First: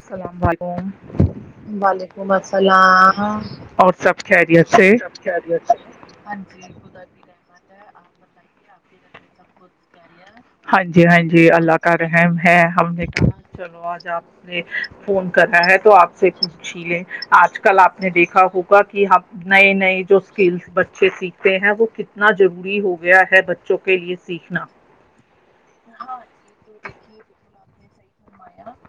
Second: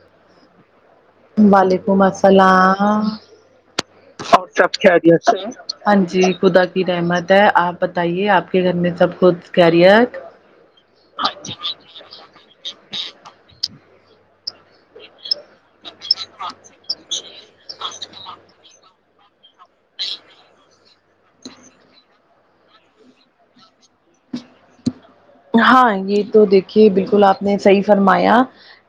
السلام علم وعلیکم السلام اور سب اور سب خیریتھ سے ہے ہاں جی خدا کی رحمت آپ بتائیے آپ کے گھر میں سب کچھ خیریتھ ہاں جی ہاں جی اللہ کا رحم ہے ہم نے کہا چلو آج آپ سے فون کرنا تو آپ سے کچ چھی لیں آج کل آپ نے دیکھا ہوگا کہ ہم نئے نئے جو اسکلس بچے سیکھتے ہیں وہ کتنا ضروری ہو گیا ہے بچوں کے لیے سیکھنا ہاں یہ تو دیکھیے بالکل آپ نے صحیح فرمایا یا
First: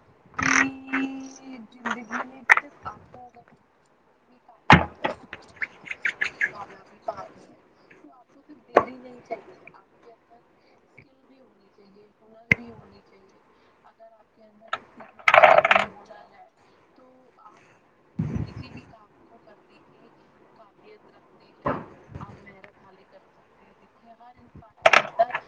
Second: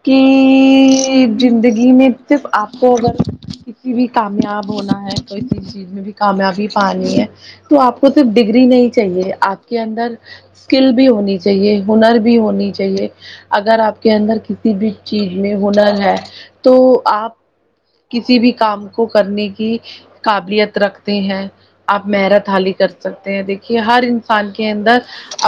کہ زندگی میں صرف آپ کو اگر کسی بھی کامیاب ہونا ہے کوئیسی چیز میں بھی کامیابی پانی ہے تو آپ کو صرف ڈگری نہیں چاہیے آپ کے اندر اسکل بھی ہونی چاہیے ہنر بھی ہونی چاہیے اگر آپ کے اندر کسی بھی چیز میں ہنر ہے تو آپ کسی بھی کام کو کرنے کی قابلیت رکھتے ہیں آپ محرت حالی کر سکتے ہیں دیکھیے ہر انسان کے اندر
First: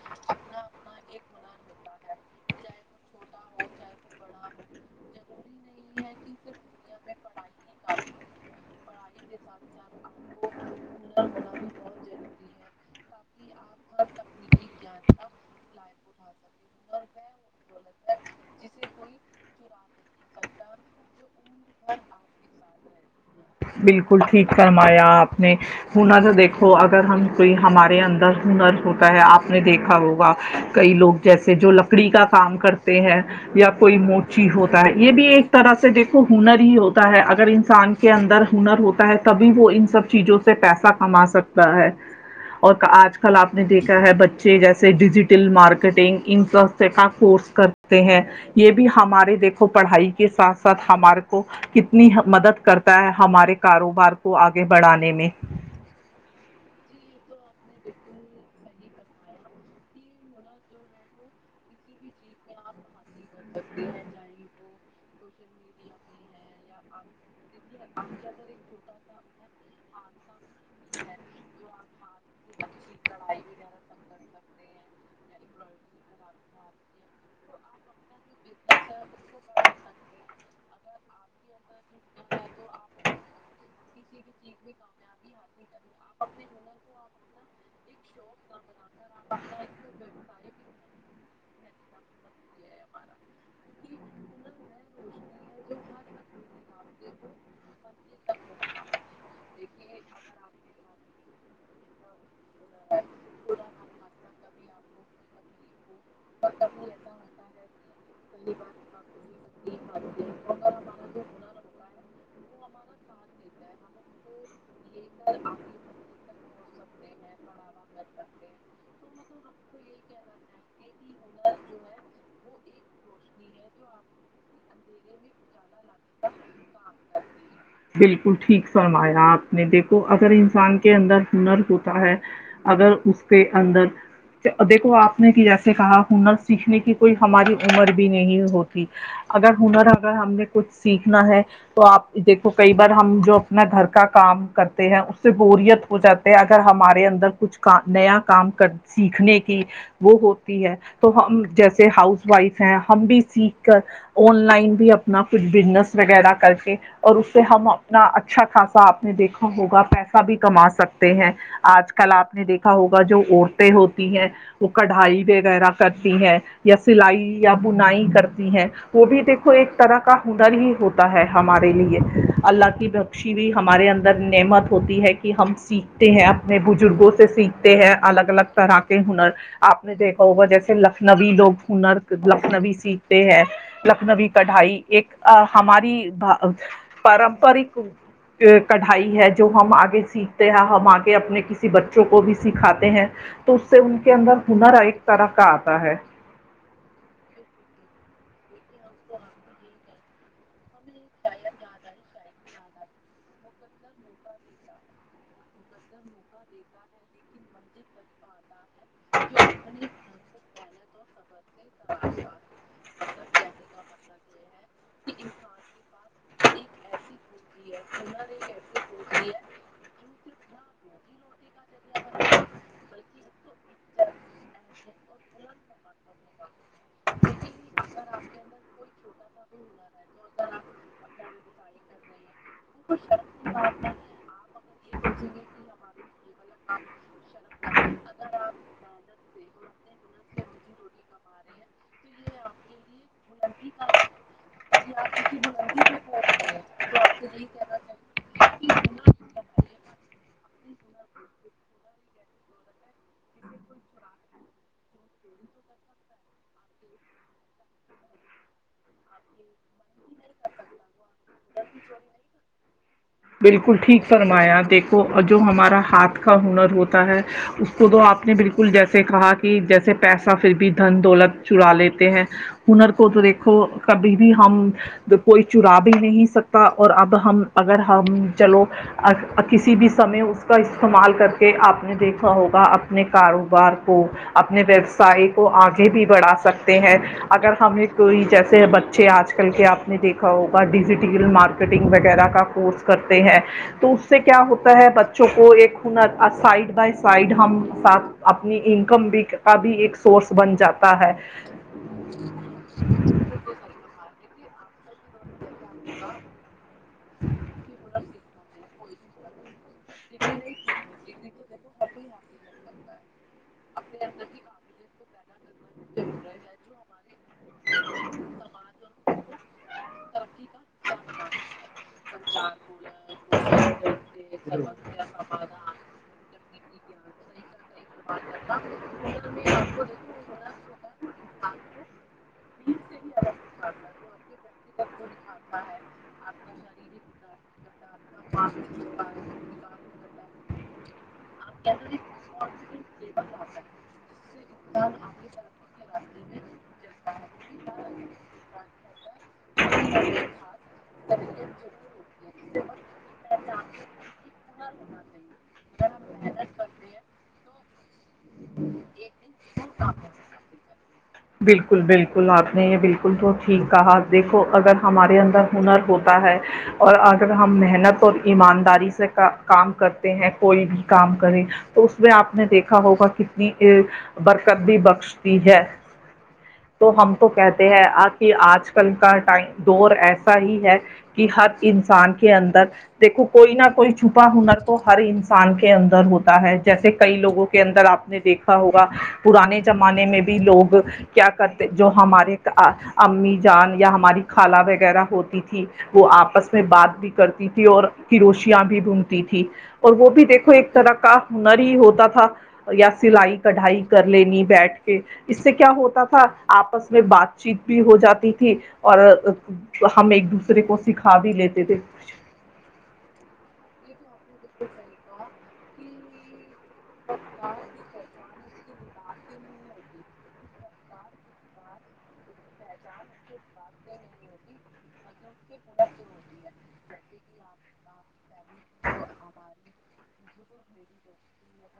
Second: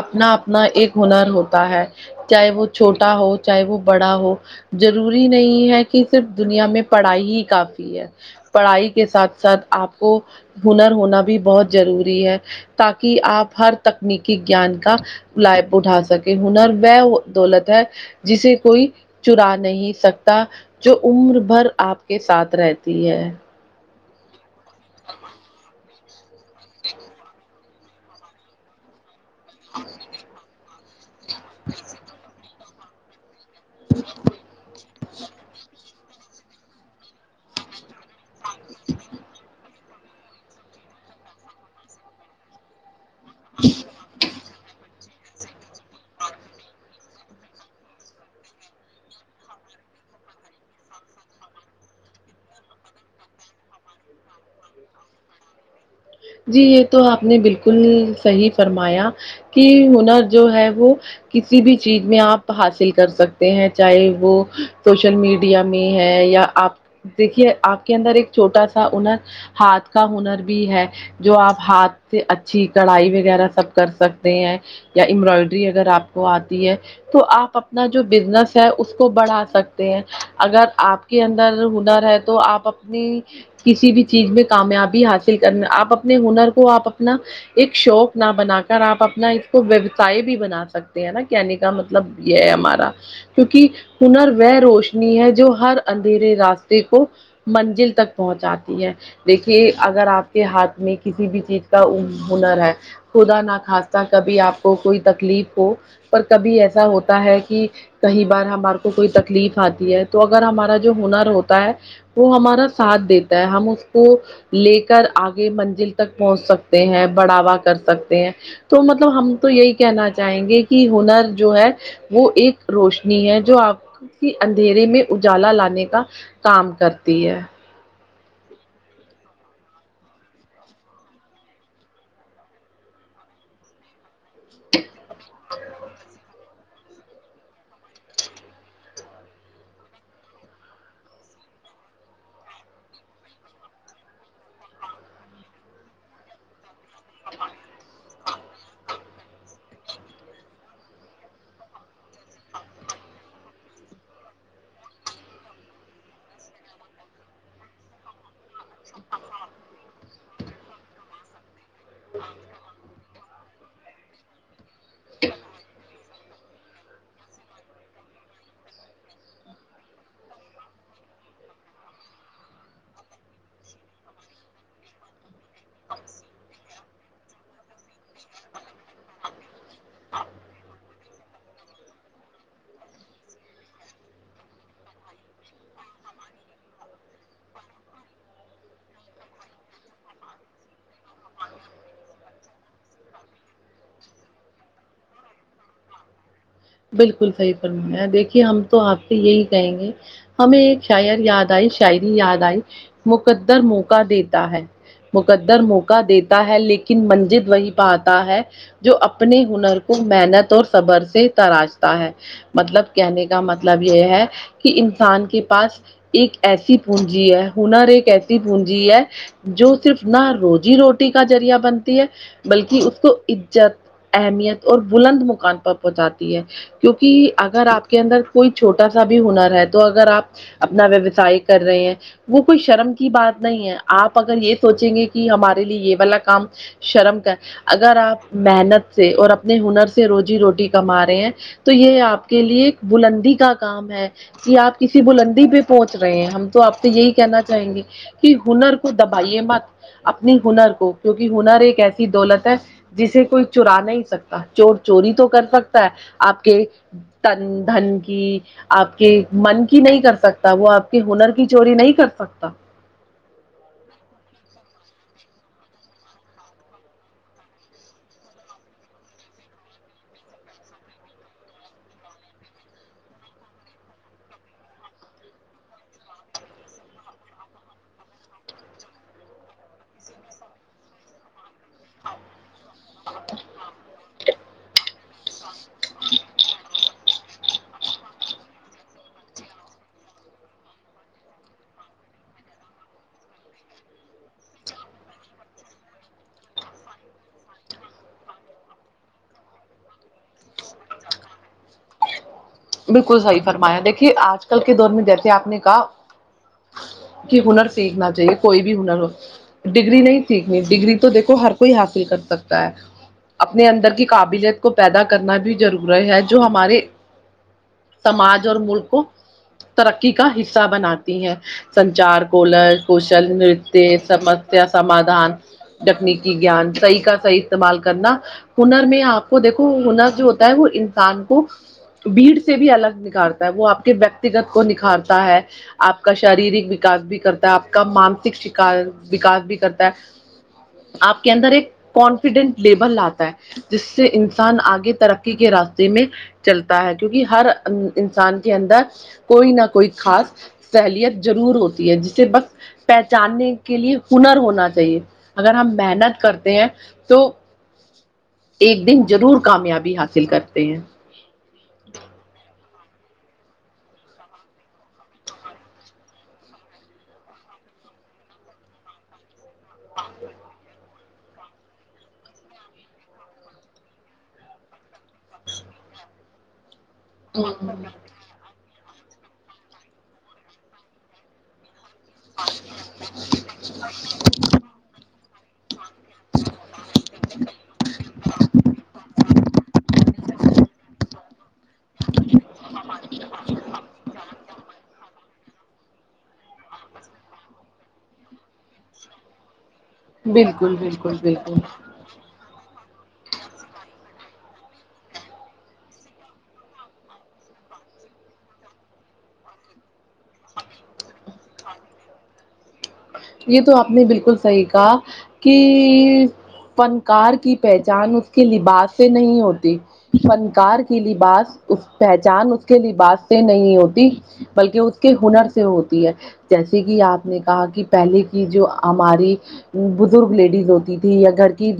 اپنا اپنا ایک ہنر ہوتا ہے چاہے وہ چھوٹا ہو چاہے وہ بڑا ہو ضروری نہیں ہے کہ صرف دنیا میں پڑھائی ہی کافی ہے پڑھائی کے ساتھ ساتھ آپ کو ہنر ہونا بھی بہت ضروری ہے تاکہ آپ ہر تکنیکی گیان کا لائب اٹھا سکے ہنر وہ دولت ہے جسے کوئی چرا نہیں سکتا جو عمر بھر آپ کے ساتھ رہتی ہے بالکل ٹھیک فرما یا آ نے ہنار جو دیکھو اگر ہم کوئی ہمارے اندر ہنر ہوتا ہے آپ نے دیکھا ہوگا کئی لوگ جیسے جو لکڑی کا کام کرتے ہیں یا کوئی موچی ہوتا ہے یہ بھی ایک طرح سے دیکھو ہنر ہی ہوتا ہے اگر انسان کے اندر ہنر ہوتا ہے تب وہ ان سب چیزوں سے پیسہ کما سکتا ہے اور آج کل آپ نے دیکھا ہے بچے جیسے ڈیجیٹل تل مارکیٹنگ انفراس کا کورس کرتے ہیں یہ بھی ہمارے دیکھو پڑھائی کے ساتھ ساتھ ہمارے کو کتنی مدد کرتا ہے ہمارے کاروبار کو آگے بڑھانے میں جی یہ تو آپ نے بالکل صحیح فرمایا کی ہنر جو ہے وہ کسی بھی چیز میں آپ حاصل کر سکتے ہیں چاہے وہ سوشل میڈیا میں ہے یا آپ دیکھیے آپ کے اندر ایک چھوٹا سا ہنر ہاتھ کا ہنر بھی ہے جو آپ ہاتھ سے اچھی کڑھائی وغیرہ سب کر سکتے ہیں یا امبرائڈری اگر آپ کو آتی ہے تو آپ اپنا جو بزنس ہے اس کو بڑھا سکتے ہیں اگر آپ کے اندر ہنر ہے تو آپ اپنی کسی بھی چیز میں کامیابی حاصل کرنے آپ اپنے ہنر کو آپ اپنا ایک شوق نہ بنا کر آپ اپنا اس کو و چائی بھی بنا سکتے ہیں نا کہنے کا مطلب یہ ہے ہمارا کیونکہ ہنر وہ روشنی ہے جو ہر اندھیرے راستے کو منزل تک پہنچاتی ہے دیکھیے اگر آپ کے ہاتھ میں کسی بھی چیز کا ہنر ہے خدا نہ خاستہ کبھی آپ کو کوئی تکلیف ہو پر کبھی ایسا ہوتا ہے کی کئی بار ہمارے کو کوئی تکلیف آتی ہے تو اگر ہمارا جو ہنر ہوتا ہے وہ ہمارا ساتھ دیتا ہے ہم اس کو یہ کر آگ منزل تک پہنچ سکتے ہیں بڑھاوا کر سکتے ہیں تو مطلب ہم تو یہی کہنا چاہیں گے کی ہنر جو ہے وہ ایک روشنی ہے جو آپ کی اندھیرے میں اجالا لانے کا کام کرتی ہے بالکل ٹھیک فرمایا آپ نے دیکھو اگر انسان کے اندر ہنر ہوتا ہے اگر اس کے اندر دیکھو آپ نے کہ جیسے کہا ہنر سیکھنے کی کوئی ہماری عمر بھی نہیں ہوتی اگر ہنر اگر ہم نے کچھ سیکھنا ہے تو آپ دیکھو کئی بار ہم جو اپنا گھر کا کام کرتے ہیں اس سے بوریت ہو جاتے ہیں اگر ہمارے اندر کچھ کا نیا کام کر سیکھنے کی وہ ہوتی ہے تو ہم جیسے ہاؤس وائف ہیں ہم بھی سیکھ کر آن لائن بھی اپنا کچھ بزنس وغیرہ کر کے اور اس سے ہم اپنا اچھا خاصا آپ نے دیکھا ہوگا پیسہ بھی کما سکتے ہیں آج کل آپ نے دیکھا ہوگا جو عورتیں ہوتی ہیں وہ کڑھائی وغیرہ کرتی ہیں یا سلائی یا بنائی کرتی ہیں وہ بھی دیکھو ایک طرح کا ہنر ہی ہوتا ہے ہمارے لیے اللہ کی ب سی بھی ہمارے اندر نعمت ہوتی ہے کی ہم سیکھتے ہیں اپنے بزرگوں سے سیکھتے ہیں الگ الگ طرح کے ہنر آپ نے دیکھا ہوگا جیسے لکھنوی لوگ ہنر لکھنوی سیکھتے ہیں لکھنوی کڑھائی ایک ہماری بہا پارمپارک کڑھائی ہے جو ہم آگے سیکھتے ہیں ہم آگے اپنے کسی بچوں کو بھی سکھاتے ہیں تو اس سے ان کے اندر ہنر ایک طرح کا آتا ہے بالکل صحیح فرمایا دیکھیے ہم تو آپ کو یہی کہیں گے ہمیں ایک شاعر یاد آئی شاعری یاد آئی مقدر موقع دیتا ہے مقدر موقع دیتا ہے لیکن منزل وہی پاتا ہے جو اپنے ہنر کو محنت اور صبر سے تراشتا ہے مطلب کہنے کا مطلب یہ ہے کہ انسان کے پاس ایک ایسی پونجی ہے ہنر ایک ایسی پونجی ہے جو صرف نہ روزی روٹی کا ذریعہ بنتی ہے بلکہ اس کو عزت اہمیت اور بلند مقام پر پہنچاتے کیوں کہ اگر آپ کے اندر کوئی چھوٹا سا بھی ہنر ہے تو اگر آپ اپنا ویوسائے کر رہے ہیں وہ کوئی شرم کی بات نہیں ہے آپ اگر یہ سوچیں گے کہ ہمارے لیے یہ والا کام شرم کا ہے اگر آپ محنت سے اور اپنے ہنر سے روزی روٹی کما ہیں تو یہ آپ کے لیے ایک بلندی کا کام ہے کہ آپ کسی بلندی پہ پہنچ رہے ہیں ہم تو آپ سے یہی کہنا چاہیں گے کہ ہنر کو دبائیے مت اپنی ہنر کو کیونکہ ہنر ایک ایسی دولت ہے جسے کوئی چرا نہیں سکتا چور چوری تو کر سکتا ہے آپ کے تن دھن کی آپ کے من کی نہیں کر سکتا وہ آپ کے ہنر کی چوری نہیں کر سکتا بالکل ٹھیک فرمایا دیکھو جو ہمارا ہاتھ کا ہنر ہوتا ہے اس کو تو آپ نے بالکل جیسے کہا کہ جیسے پیسہ پھر بھی دھن دولت چرا لیتے ہیں ہنر کو تو دیکھو کبھی بھی ہم کوئی چرا بھی نہیں سکتا اور اب ہم اگر ہم چلو کسی بھی سمئے اس کا استعمال کر کے آپ نے دیکھا ہوگا اپنے کاروبار کو اپنے ویوسائے کو آگے بھی بڑھا سکتے ہیں اگر ہمیں کوئی جیسے بچے آج کل کے آپ نے دیکھا ہوگا ڈیجیٹل مارکیٹنگ وغیرہ کا کورس کرتے ہیں تو اس سے کیا ہوتا ہے بچوں کو ایک ہنر سائڈ بائی سائڈ ہم ساتھ اپنی انکم بھی کا بھی ایک سورس بن جاتا ہے بالکل صحیح فرمایا دیکھیے آج کل کے دور میں جیسے آپ نے کہا کہ ہنر سیکھنا چاہیے کوئی بھی ہنر ہو ڈگری نہیں سیکھنی ڈگری تو دیکھو ہر کوئی حاصل کر سکتا ہے اپنے اندر کی قابلیت کو پیدا کرنا بھی ضروری ہے جو ہمارے سماج اور ملک کو ترقی کا حصہ بناتی ہیں سنچار کولش کوشل نتیہ سمسیا سمادھان تکنیکی گیان صحیح کا صحیح استعمال کرنا ہنر میں آپ کو دیکھو ہنر جو ہوتا ہے وہ انسان کو بھیڑ سے بھی الگ نکھارتا ہے وہ آپ کے ویکتیگت کو نکھارتا ہے آپ کا شارییرک وکاس بھی کرتا ہے آپ کا مانسک شا وکاس بھی کرتا ہے آپ کے اندر ایک کانفیڈنٹ لیول آتا ہے جس سے انسان آگے ترقی کے راستے میں چلتا ہے کیونکہ ہر انسان کے اندر کوئی نہ کوئی خاص سہلیت ضرور ہوتی ہے جسے بس پہچاننے کے لیے ہنر ہونا چاہیے اگر ہم محنت کرتے ہیں تو ایک دن ضرور کامیابی حاصل کرتے ہیں بالکل بالکل آپ نے یہ بالکل بلکل تو ٹھیک کہا دیکھو اگر ہمارے اندر ہنر ہوتا ہے اور اگر ہم محنت اور ایمانداری سے کام کرتے ہیں کوئی بھی کام کرے تو اس میں آپ نے دیکھا ہوگا کتنی برکت بھی بخشتی ہے تو ہم تو کہتے ہیں آج کہ آج کل کا ٹائم دور ایسا ہی ہے کہ ہر انسان کے کے اندر دیکھو کوئی نہ کوئی چھپا ہنر تو ہر انسان انسان کے اندر ہوتا ہے جیسے کئی لوگوں کے اندر آپ نے دیکھا ہوگا پرانے زمانے میں بھی لوگ کیا کرتے جو ہمارے امی جان یا ہماری خالہ وغیرہ ہوتی تھی وہ آپس میں بات بھی کرتی تھی اور کر روشیاں بھی ڈھونڈتی تھی اور وہ بھی دیکھو ایک بالکل طرح کا بالکل بالکل ہنر ہی ہوتا تھا یا سلائی کڑھائی کر لینی بیٹھ کے اس سے کیا ہوتا تھا آپس میں بات چیت بھی ہو جاتی تھی اور ہم ایک دوسرے کو سیکھا بھی لیتے تھے یہ تو آپ نے بلکل صحیح کہا کہ فنکار کی پہچان اس کے لباس سے نہیں ہوتی فنکار کی لباس پہچان اس کے لباس سے نہیں ہوتی بلکہ اس کے ہنر سے ہوتی ہے جیسے کہ آپ نے کہا کہ پہلے کی جو ہماری بزرگ لیڈیز ہوتی تھی یا گھر کی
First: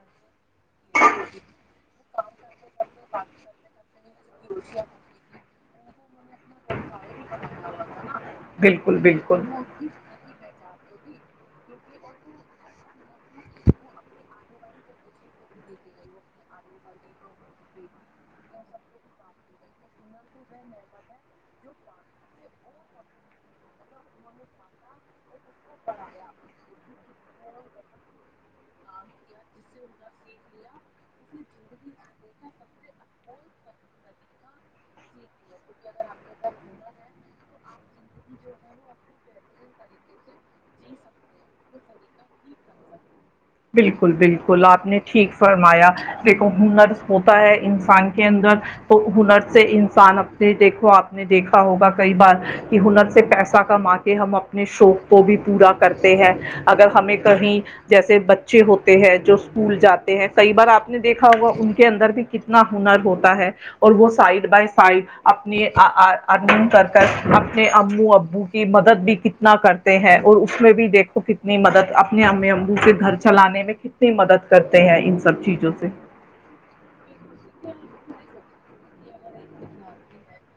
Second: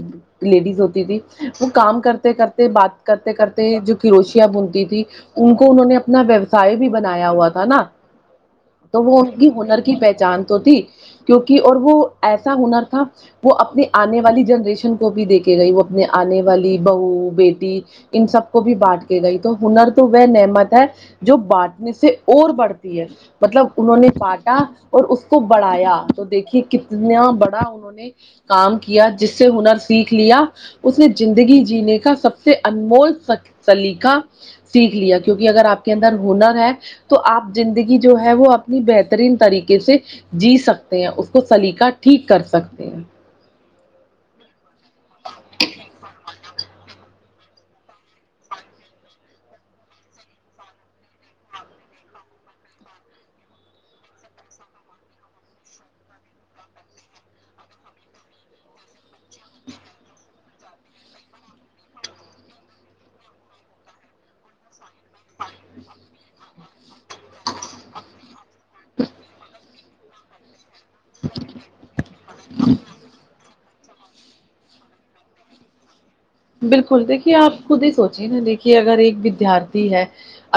لیڈیز ہوتی تھی وہ کام کرتے کرتے بات کرتے کرتے جو کروشیاں بنتی تھی ان کو انہوں نے اپنا ویوسائے بھی بنایا ہوا تھا نا بالکل تو وہ ان بالکل کی ہنر کی پہچان تو تھی کیونکہ اور وہ ایسا ہنر تھا وہ اپنی آنے والی جنریشن کو بھی دیکھے گئی وہ اپنے آنے والی بہو بیٹی ان سب کو بھی بانٹ کے گئی تو ہنر تو وہ نعمت ہے جو بانٹنے سے اور بڑھتی ہے مطلب انہوں نے کااٹا اور اس کو بڑ تو دیکھیے کتنا بڑا انہوں نے کام کیا جس سے ہنر سیکھ لیا اس نے زندگی جینے کا سب سے انمول سلیقہ سیکھ لیا کیونکہ اگر آپ کے اندر ہنر ہے تو آپ زندگی جو ہے وہ اپنی بہترین طریقے سے جی سکتے تے ہیں اس کو سلیقہ ٹھیک کر سکتے ہیں بالکل بالکل آپ نے ٹھیک فرمایا ہنرس ہوتا ہے انسان کے اندر تو ہنر سے انسان اپنے دیکھو آپ نے دیکھا ہوگا کئی بار کہ ہنر سے پیسہ کما کہ ہم اپنے شوق کو بھی پورا کرتے ہیں اگر ہمیں کہیں جیسے بچے ہوتے ہیں جو اسکول جاتے ہیں کئی بار آپ نے دیکھا ہوگا ان کے اندر بھی کتنا ہنر ہوتا ہے اور وہ سائڈ بائی سائڈ اپنے ارننگ کر کر اپنے امو ابو مدد بھی کتنا کرتے ہیں اور اس میں بھی دیکھ کو کتنی مدد اپنے اممی ابو سے گھر چلانے میں کتنی مدد کرتے ہیں ان سب چیزوں سے بالکل دیکھیے آپ خود ہی سوچیے نا دیکھیے اگر ایک ودیارتھی ہے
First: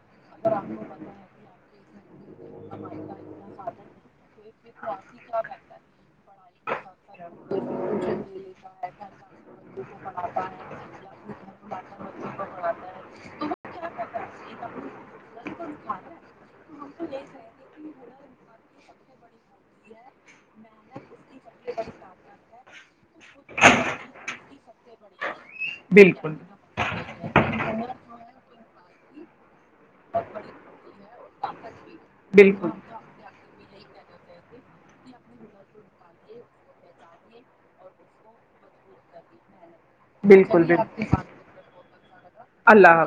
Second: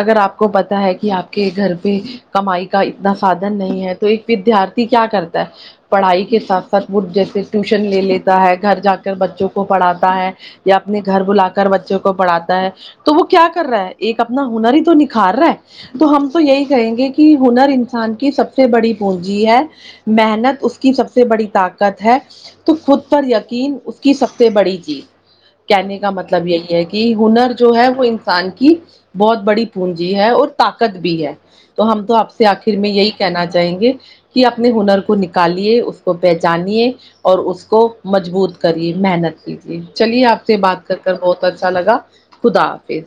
اگر آپ کو پتاہ ہے کہ آپ کے گھر پہ کمائی کا اتنا سادھن نہیں ہے تو ایک ودیارتھی کیا کرتا ہے پڑھائی کے ساتھ ساتھ وہ جیسے ٹیوشن لے لیتا ہے گھر جا کر بچوں کو پڑھاتا ہے یا اپنے گھر بلا کر بچوں کو پڑھاتا ہے تو وہ کیا کر رہا ہے ایک اپنا ہنر ہی تو نکھار رہا ہے تو ہم تو یہی کہیں گے کہ ہنر انسان کی سب سے بڑی پونجی ہے محنت اس کے کی سب سے بڑی طاقت ہے تو خود پر یقین اس کی سب سے بڑی جیت کہنے کا بالکل مطلب یہی ہے کہ ہنر جو ہے وہ انسان کی بہت بڑی پونجی ہے اور طاقت بھی ہے تو ہم تو آپ سے آخر میں یہی کہنا چاہیں گے کہ اپنے ہنر کو نکالیے اس کو پہچانیے اور اس کو مضبوط کریے محنت سے چلیے کیجیے۔ آپ سے بات کر کر بہت اچھا لگا خدا لگا، اللہ حافظ